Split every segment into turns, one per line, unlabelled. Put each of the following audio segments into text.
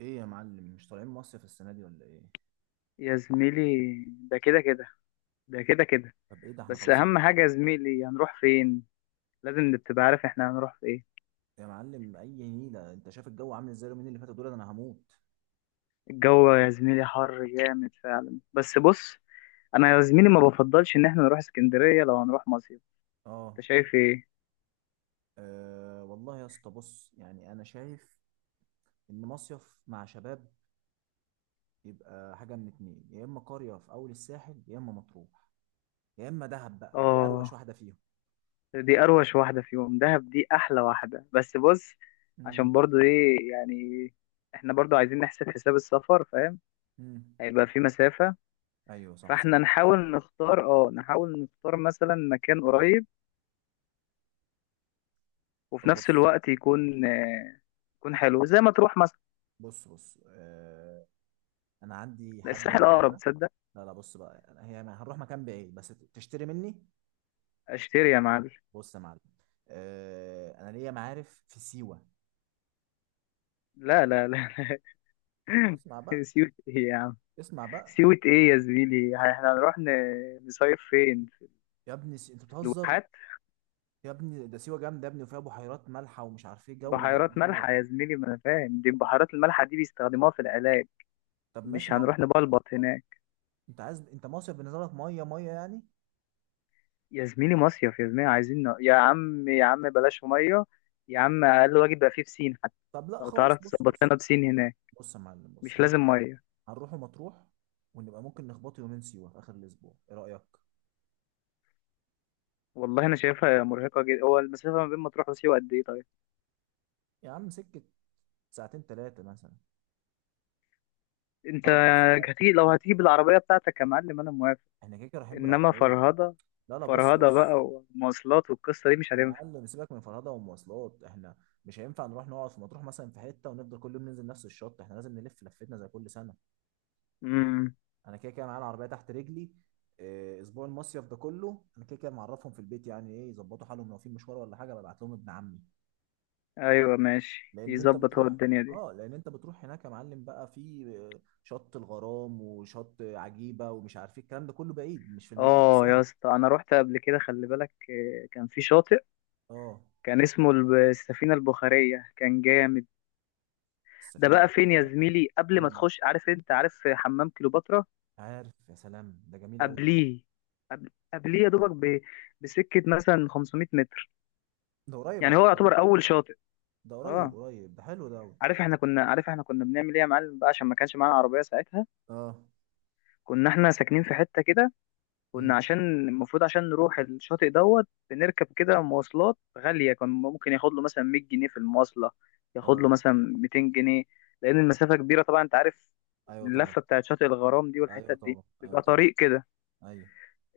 ايه يا معلم، مش طالعين مصيف السنه دي ولا ايه؟
يا زميلي، ده كده كده، ده كده كده
طب ايه ده، احنا
بس
خلاص.
اهم حاجه يا زميلي، هنروح فين؟ لازم تبقى عارف احنا هنروح في ايه.
يا معلم اي نيله، انت شايف الجو عامل ازاي؟ اليومين اللي فاتوا دول انا هموت.
الجو يا زميلي حر جامد فعلا، بس بص. انا يا زميلي ما بفضلش ان احنا نروح اسكندريه لو هنروح مصيف.
اه.
انت شايف ايه؟
آه، والله يا اسطى بص، يعني انا شايف ان مصيف مع شباب يبقى حاجه من اتنين، يا اما قريه في اول الساحل، يا اما مطروح، يا اما دهب بقى، ودي
اه،
اروش واحده فيهم.
دي اروش واحده فيهم، دهب دي احلى واحده، بس بص.
امم.
عشان برضو ايه يعني، احنا برضو عايزين نحسب حساب السفر، فاهم.
امم.
هيبقى في مسافه.
ايوه صح،
فاحنا
تصدق.
نحاول نختار، اه نحاول نختار مثلا مكان قريب، وفي
طب
نفس
بص.
الوقت يكون يكون حلو زي ما تروح مثلا.
بص آه، انا عندي حد
الساحل اقرب،
معرفه.
تصدق.
لا لا، بص بقى، هي هنروح مكان بعيد، بس تشتري مني.
اشتري يا معلم.
بص يا معلم، آه انا ليا معارف في سيوه.
لا لا لا
اسمع بقى.
لا. سيوة ايه يا عم؟
اسمع بقى.
سيوة ايه يا زميلي؟ احنا هنروح نصيف فين؟ في
يا ابني انت بتهزر.
الواحات؟
يا ابني ده سيوه جامده يا ابني، وفيها بحيرات مالحه، ومش عارف ايه، جو جامد
بحيرات
موت.
مالحة يا زميلي، ما انا فاهم دي، البحيرات المالحة دي بيستخدموها في العلاج.
طب ماشي،
مش
ما هو
هنروح نبلبط هناك.
انت عايز، انت مصيف بالنسبه لك ميه ميه يعني.
يا زميلي مصيف، يا زميلي عايزين يا عم يا عم بلاش مية. يا عم اقل واجب بقى فيه بسين حتى،
طب لا
لو
خلاص،
تعرف
بص
تظبط
بص.
لنا بسين هناك.
بص يا معلم، بص
مش
احنا
لازم مية.
هنروح مطروح، ونبقى ممكن نخبط يومين سيوه في اخر الاسبوع، ايه رايك؟
والله انا شايفها مرهقه جدا، هو المسافه ما بين مطروح وسيوه قد ايه طيب؟
يا عم سكه، ساعتين ثلاثه مثلا،
انت
اربع ساعات
هتيجي، لو
بالكتير.
هتيجي بالعربيه بتاعتك يا معلم انا موافق.
احنا كده كده رايحين
انما
بالعربيه.
فرهضه،
لا لا، بص
فرهضه بقى
بص،
ومواصلات والقصه دي مش
يا
هتنفع.
معلم سيبك من فرهدة ومواصلات، احنا مش هينفع نروح نقعد في مطروح مثلا في حتة ونفضل كل يوم ننزل نفس الشط، احنا لازم نلف لفتنا زي كل سنة.
امم.
انا كده كده معايا العربية تحت رجلي. اه، اسبوع المصيف ده كله انا كده كده معرفهم في البيت يعني، ايه يظبطوا حالهم لو في مشوار ولا حاجة ببعت لهم ابن عمي.
ايوه ماشي
لان انت
يظبط، هو
بتروح،
الدنيا دي.
اه لان انت بتروح هناك يا معلم، بقى في شط الغرام وشط عجيبة ومش عارف ايه، الكلام ده كله بعيد، مش في المدينة
اه يا
نفسها.
اسطى، انا رحت قبل كده، خلي بالك، كان في شاطئ،
اه.
كان اسمه السفينه البخاريه، كان جامد. ده
السفينة
بقى فين يا
البحرية.
زميلي؟ قبل ما
مين ده؟
تخش، عارف، انت عارف حمام كليوباترا؟
عارف؟ يا سلام، ده جميل قوي ده.
قبليه، قبليه يا دوبك بسكه مثلا 500 متر،
ده قريب
يعني
على
هو
كده.
يعتبر اول شاطئ.
ده قريب
اه.
قريب، ده حلو ده أوي.
عارف احنا كنا بنعمل ايه يا معلم بقى؟ عشان ما كانش معانا عربيه ساعتها،
اه.
كنا احنا ساكنين في حته كده،
مم.
كنا عشان المفروض عشان نروح الشاطئ دوت، بنركب كده مواصلات غاليه، كان ممكن ياخد له مثلا 100 جنيه في المواصله، ياخد له
اه.
مثلا 200 جنيه، لان المسافه كبيره طبعا، انت عارف
ايوه طبعا.
اللفه بتاعت شاطئ الغرام دي
ايوه
والحتت دي
طبعا، ايوه
بيبقى
طبعا.
طريق كده.
ايوه.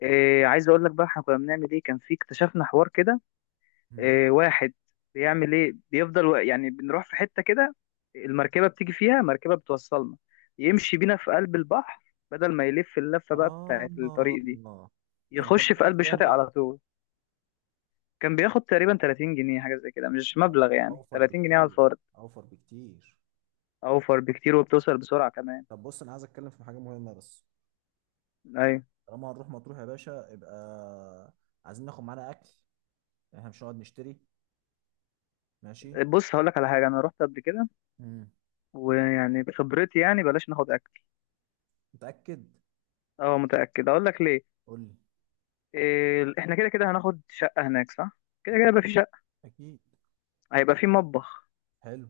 إيه عايز اقول لك بقى، احنا كنا بنعمل ايه، كان في اكتشفنا حوار كده،
مم.
واحد بيعمل ايه، بيفضل يعني بنروح في حتة كده، المركبة بتيجي، فيها مركبة بتوصلنا، يمشي بينا في قلب البحر بدل ما يلف اللفة بقى بتاعت
اه.
الطريق دي،
طب وكان
يخش في
بتاخد
قلب
كام
الشاطئ
بقى؟
على طول. كان بياخد تقريبا 30 جنيه، حاجة زي كده مش
أو-
مبلغ يعني،
اوفر
30 جنيه على
بكتير.
الفرد.
اوفر بكتير.
اوفر بكتير وبتوصل بسرعة كمان.
طب بص، انا عايز اتكلم في حاجه مهمه بس.
ايوه.
طالما هنروح مطروح يا باشا، يبقى عايزين ناخد معانا اكل، احنا مش هنقعد نشتري، ماشي.
بص هقول لك على حاجة، انا رحت قبل كده،
مم.
ويعني بخبرتي يعني بلاش ناخد اكل.
متاكد؟
اه متأكد، اقول لك ليه.
قول لي.
إيه احنا كده كده هناخد شقة هناك صح، كده كده يبقى
اكيد.
في شقة،
اكيد.
هيبقى في مطبخ،
حلو.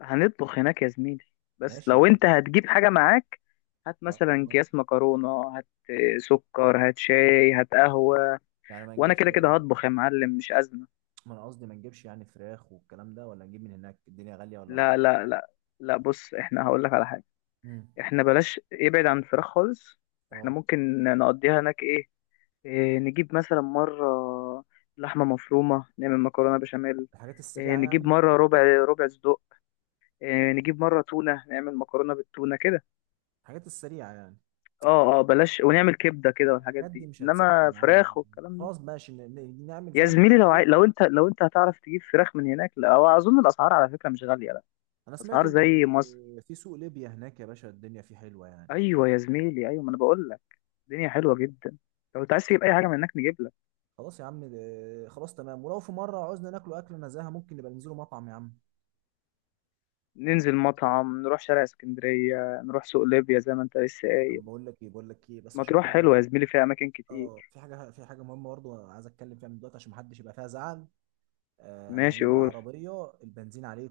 هنطبخ هناك يا زميلي. بس
ماشي،
لو انت هتجيب حاجة معاك، هات
ما
مثلا
ما-
اكياس مكرونة، هات سكر، هات شاي، هات قهوة،
يعني ما
وانا
نجيبش؟
كده كده هطبخ يا معلم، مش أزمة.
ما انا قصدي ما نجيبش يعني فراخ والكلام ده، ولا نجيب من هناك؟ الدنيا غالية ولا
لا
رخيصة؟
لا لا لا، بص احنا هقول لك على حاجة،
امم.
احنا بلاش ابعد عن الفراخ خالص. احنا
اه،
ممكن نقضيها هناك ايه، إيه نجيب مثلا مرة لحمة مفرومة نعمل مكرونة بشاميل،
الحاجات
إيه
السريعة
نجيب
يعني.
مرة ربع، ربع صدق،
اه،
إيه نجيب مرة تونة نعمل مكرونة بالتونة كده.
الحاجات السريعة يعني.
اه اه بلاش، ونعمل كبده كده والحاجات
الحاجات دي
دي،
مش هتسد
انما
معايا،
فراخ والكلام ده،
خلاص ماشي، نعمل زي
يا
ما انت
زميلي لو
بتقول.
لو انت هتعرف تجيب فراخ من هناك، لا، هو اظن الاسعار على فكره مش غاليه، لا،
انا سمعت
اسعار
ان
زي مصر.
في سوق ليبيا هناك يا باشا الدنيا فيه حلوة يعني.
ايوه يا زميلي ايوه، ما انا بقول لك الدنيا حلوه جدا، لو انت عايز تجيب اي حاجه من هناك نجيب لك.
خلاص يا عم خلاص تمام، ولو في مرة عاوزنا ناكلوا أكلة نزاهة ممكن نبقى ننزلوا مطعم يا عم.
ننزل مطعم، نروح شارع اسكندريه، نروح سوق ليبيا زي ما انت لسه قايل.
طب بقول لك ايه، بقول لك ايه بس عشان في
مطروح
حاجة.
حلوه يا زميلي، فيها اماكن
اه،
كتير.
في حاجة، في حاجة مهمة برضه عايز اتكلم فيها من دلوقتي، عشان محدش يبقى فيها زعل. آه انا
ماشي
هجيب
قول،
العربية، البنزين عليه.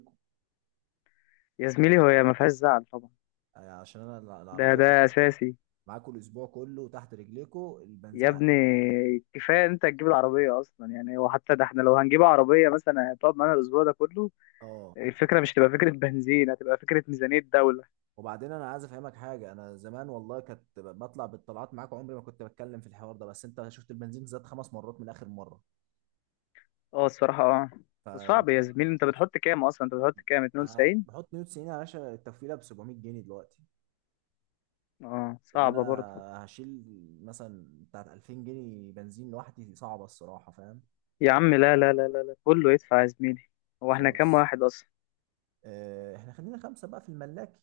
يا زميلي هو ما فيهاش زعل طبعا،
يعني عشان انا
ده
العربيه
ده
هتبقى
اساسي.
معاكوا الاسبوع كله تحت رجليكوا،
يا
البنزين
ابني
عالي.
كفايه انت تجيب العربيه اصلا يعني، وحتى ده احنا لو هنجيب عربيه مثلا هتقعد معانا الاسبوع ده كله،
اه.
الفكره مش تبقى فكره بنزين، هتبقى فكره ميزانيه دوله.
وبعدين انا عايز افهمك حاجه، انا زمان والله كنت بطلع بالطلعات معاك، عمري ما كنت بتكلم في الحوار ده، بس انت شفت البنزين زاد 5 مرات من اخر مره.
اه الصراحه اه.
ف
صعب يا زميلي، انت بتحط كام اصلا؟ انت بتحط كام؟
آه،
92؟
بحط 190 يا باشا، التفويله ب 700 جنيه دلوقتي.
اه صعبه
انا
برضه.
هشيل مثلا بتاعت 2000 جنيه بنزين لوحدي، صعبه الصراحه، فاهم.
يا عم لا لا لا لا لا، كله يدفع يا زميلي، هو احنا كام
خلاص.
واحد اصلا؟
احنا خلينا خمسه بقى في الملاكي،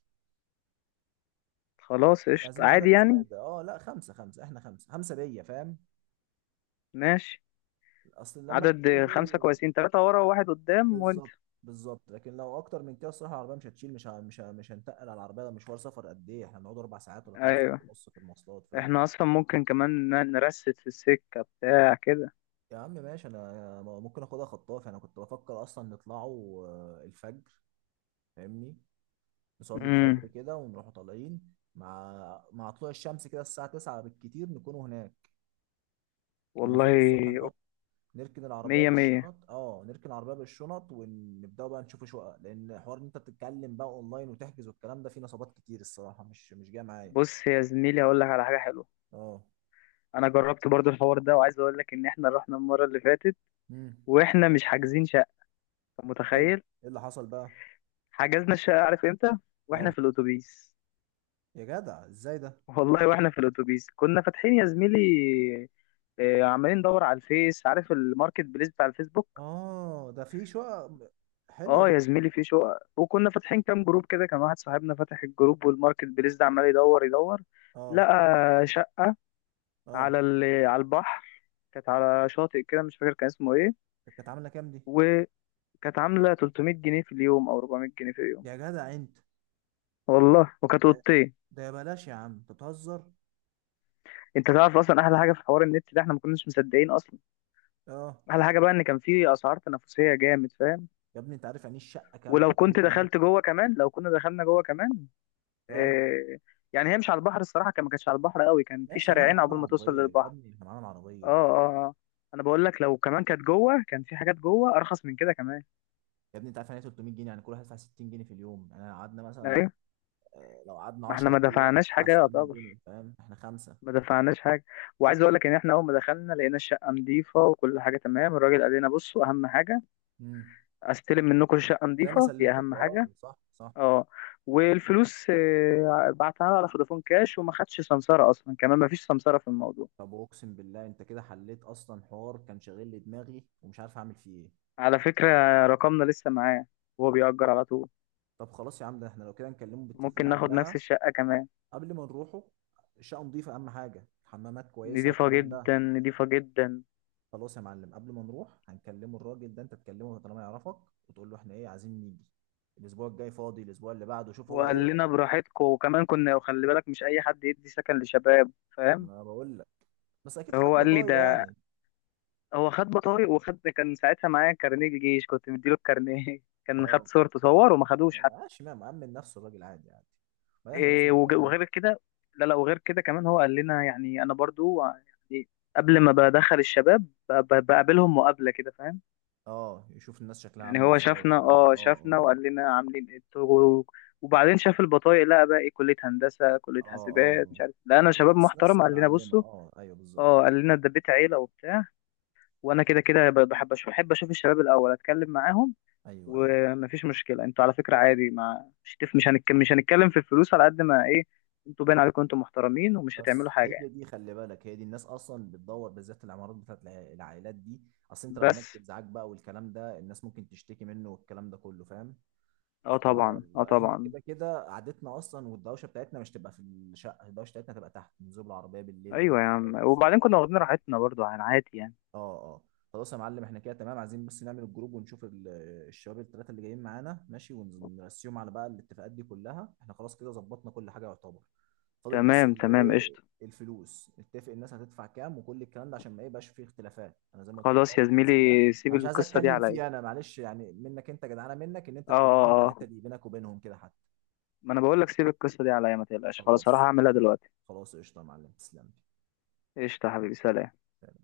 خلاص
مش
قشطه
عايزين
عادي
عدد
يعني.
زياده، اه لا، خمسه خمسه احنا، خمسه خمسه بيا، فاهم.
ماشي.
اصل اللمه الكبيره
عدد
دي.
خمسة كويسين، تلاتة ورا وواحد قدام وانت.
بالظبط. بالظبط، لكن لو اكتر من كده الصراحه العربيه مش هتشيل، مش هنتقل على العربيه، ده مشوار سفر، قد ايه احنا بنقعد؟ اربع ساعات ولا ثلاث ساعات
ايوه
ونص في المواصلات، فاهم.
احنا اصلا ممكن كمان نرست في السكة بتاع كده.
يا عم ماشي، انا ممكن اخدها خطاف، انا كنت بفكر اصلا نطلعوا الفجر، فاهمني؟ نصلي
امم.
الفجر كده ونروحوا طالعين مع طلوع الشمس، كده الساعه 9 بالكتير نكونوا هناك. ننزلوا الصبح،
والله.
نحط، نركن العربيه
مية مية.
بالشنط، نركن العربيه بالشنط ونبداوا بقى نشوف شقق، لان حوار ان انت تتكلم بقى اونلاين وتحجز والكلام ده، فيه نصابات كتير الصراحه، مش جايه معايا.
بص يا زميلي هقول لك على حاجة حلوة،
اه.
أنا جربت برضو الحوار ده، وعايز أقول لك إن إحنا رحنا المرة اللي فاتت
امم.
وإحنا مش حاجزين شقة. أنت
حلو.
متخيل؟
ايه اللي حصل بقى؟
حجزنا الشقة عارف إمتى؟ وإحنا
اه،
في الأتوبيس.
يا جدع ازاي ده؟
والله وإحنا في الأتوبيس كنا فاتحين يا زميلي، عمالين ندور على الفيس، عارف الماركت بليس بتاع الفيسبوك.
اه، ده في شقق حلوه
اه
دي.
يا زميلي في شقق، وكنا فاتحين كام جروب كده، كان واحد صاحبنا فاتح الجروب والماركت بليس ده عمال يدور يدور،
اه
لقى شقة
اه.
على ال... على البحر. كانت على شاطئ كده مش فاكر كان اسمه ايه،
طب كانت عامله كام دي؟
وكانت عامله 300 جنيه في اليوم او 400 جنيه في اليوم.
يا جدع انت!
والله وكانت
ده
اوضتين.
ده يا بلاش، يا عم انت بتهزر.
انت تعرف اصلا احلى حاجه في حوار النت ده، احنا ما كناش مصدقين اصلا.
اه،
احلى حاجه بقى ان كان في اسعار تنافسيه جامد، فاهم.
يا ابني انت عارف يعني ايه الشقه كامله
ولو
300
كنت
جنيه
دخلت جوه كمان، لو كنا دخلنا جوه كمان،
اه
آه، يعني هي مش على البحر الصراحه، كان ما كانتش على البحر قوي، كان في
ماشي يا عم، احنا
شارعين
معانا
عقبال ما توصل
العربيه يا
للبحر.
ابني، احنا معانا
اه
العربيه.
اه اه. انا بقول لك لو كمان كانت جوه كان في حاجات جوه ارخص من كده كمان.
يا ابني انت عارف يعني إيه 300 جنيه؟ يعني كل واحد يدفع 60 جنيه في اليوم، يعني لو قعدنا مثلا،
ايوه
لو قعدنا
ما احنا
10 ايام هتدفع 600 جنيه، فاهم، احنا خمسه.
ما دفعناش حاجة. وعايز اقول لك ان احنا اول ما دخلنا لقينا الشقة نظيفة وكل حاجة تمام، الراجل قال لنا بصوا اهم حاجة،
امم.
استلم منكم الشقة
زي ما
نظيفة دي اهم
سلمتكم، اه
حاجة.
صح صح.
اه. والفلوس بعتها على فودافون كاش، وما خدش سمسارة اصلا كمان، ما فيش سمسارة في الموضوع.
طب اقسم بالله انت كده حليت اصلا حوار كان شاغل لي دماغي ومش عارف اعمل فيه ايه.
على فكرة، رقمنا لسه معاه، وهو بيأجر على طول،
طب خلاص يا عم، ده احنا لو كده نكلمه بالتليفون
ممكن ناخد نفس
قبلها،
الشقة كمان.
قبل ما نروحوا. الشقه نضيفه، اهم حاجه حمامات كويسه
نضيفة
والكلام ده.
جدا، نضيفة جدا.
خلاص يا معلم، قبل ما نروح هنكلمه الراجل ده، انت تكلمه طالما يعرفك، وتقول له احنا ايه عايزين نيجي، الاسبوع الجاي فاضي الاسبوع اللي بعده، شوف هو
وقال
ايه.
لنا براحتكم، وكمان كنا، وخلي بالك مش اي حد يدي سكن لشباب، فاهم.
ما انا بقول لك، بس اكيد خد
هو قال لي
بطايق
ده،
يعني.
هو خد بطايق وخد، كان ساعتها معايا كارنيه جيش، كنت مديله الكارنيه كان خد
اه،
صورته، صور وما خدوش
ما
حتى.
بقاش ما مأمن نفسه الراجل، عادي عادي، ما احنا ناس
إيه
محترمين.
وغير كده، لا لا، وغير كده كمان هو قال لنا يعني، انا برضو يعني قبل ما بدخل الشباب بقابلهم مقابلة كده، فاهم.
اه يشوف الناس شكلها
يعني
عامل
هو
ازاي،
شافنا،
الكلام ده، اه اه.
وقال لنا عاملين ايه انتوا؟ وبعدين شاف البطايق، لقى بقى ايه، كلية هندسة، كلية
اه اه.
حاسبات، مش عارف،
لا،
لقينا شباب
ناس ناس
محترم، قال لنا
متعلمة،
بصوا
اه ايوه بالظبط.
اه، قال لنا ده بيت عيلة وبتاع. وانا كده كده بحب بحب اشوف الشباب الاول، اتكلم معاهم،
ايوه ايوه.
ومفيش مشكله انتوا على فكره عادي، ما مش مش هنتكلم، في الفلوس على قد ما ايه، انتوا باين عليكم انتوا محترمين ومش هتعملوا
بس
حاجه
هي
يعني.
دي خلي بالك، هي دي الناس اصلا بتدور بالذات العمارات بتاعت العائلات دي. اصل انت لو
بس
عملت ازعاج بقى والكلام ده الناس ممكن تشتكي منه والكلام ده كله، فاهم.
اه طبعا اه
آه احنا
طبعا.
كده كده قعدتنا اصلا، والدوشه بتاعتنا مش تبقى في الشقه، الدوشه بتاعتنا تبقى تحت نزول العربيه بالليل بقى
ايوه يا عم،
نتفرج،
وبعدين كنا
والصبح.
واخدين راحتنا برضو عن عادي يعني.
اه. اه. خلاص يا معلم، احنا كده تمام، عايزين بس نعمل الجروب ونشوف الشباب الثلاثه اللي جايين معانا، ماشي، ونرسيهم على بقى الاتفاقات دي كلها. احنا خلاص كده ظبطنا كل حاجه يعتبر، فاضل بس
تمام تمام
ايه،
قشطه.
الفلوس، نتفق الناس هتدفع كام وكل الكلام ده، عشان ما يبقاش فيه اختلافات. انا زي ما قلت لك حوار
خلاص يا زميلي،
البنزين ده انا
سيب
مش عايز
القصه دي
اتكلم
عليا.
فيه، انا معلش يعني منك، انت جدعانه منك ان انت
اه
تقول لهم، انت
اه
الحته
اه،
دي بينك وبينهم كده.
ما انا بقول لك سيب القصه دي عليا، ما تقلقش خلاص، هروح
خلاص.
اعملها دلوقتي.
خلاص قشطة يا معلم، تسلم
قشطه يا حبيبي، سلام.
لي.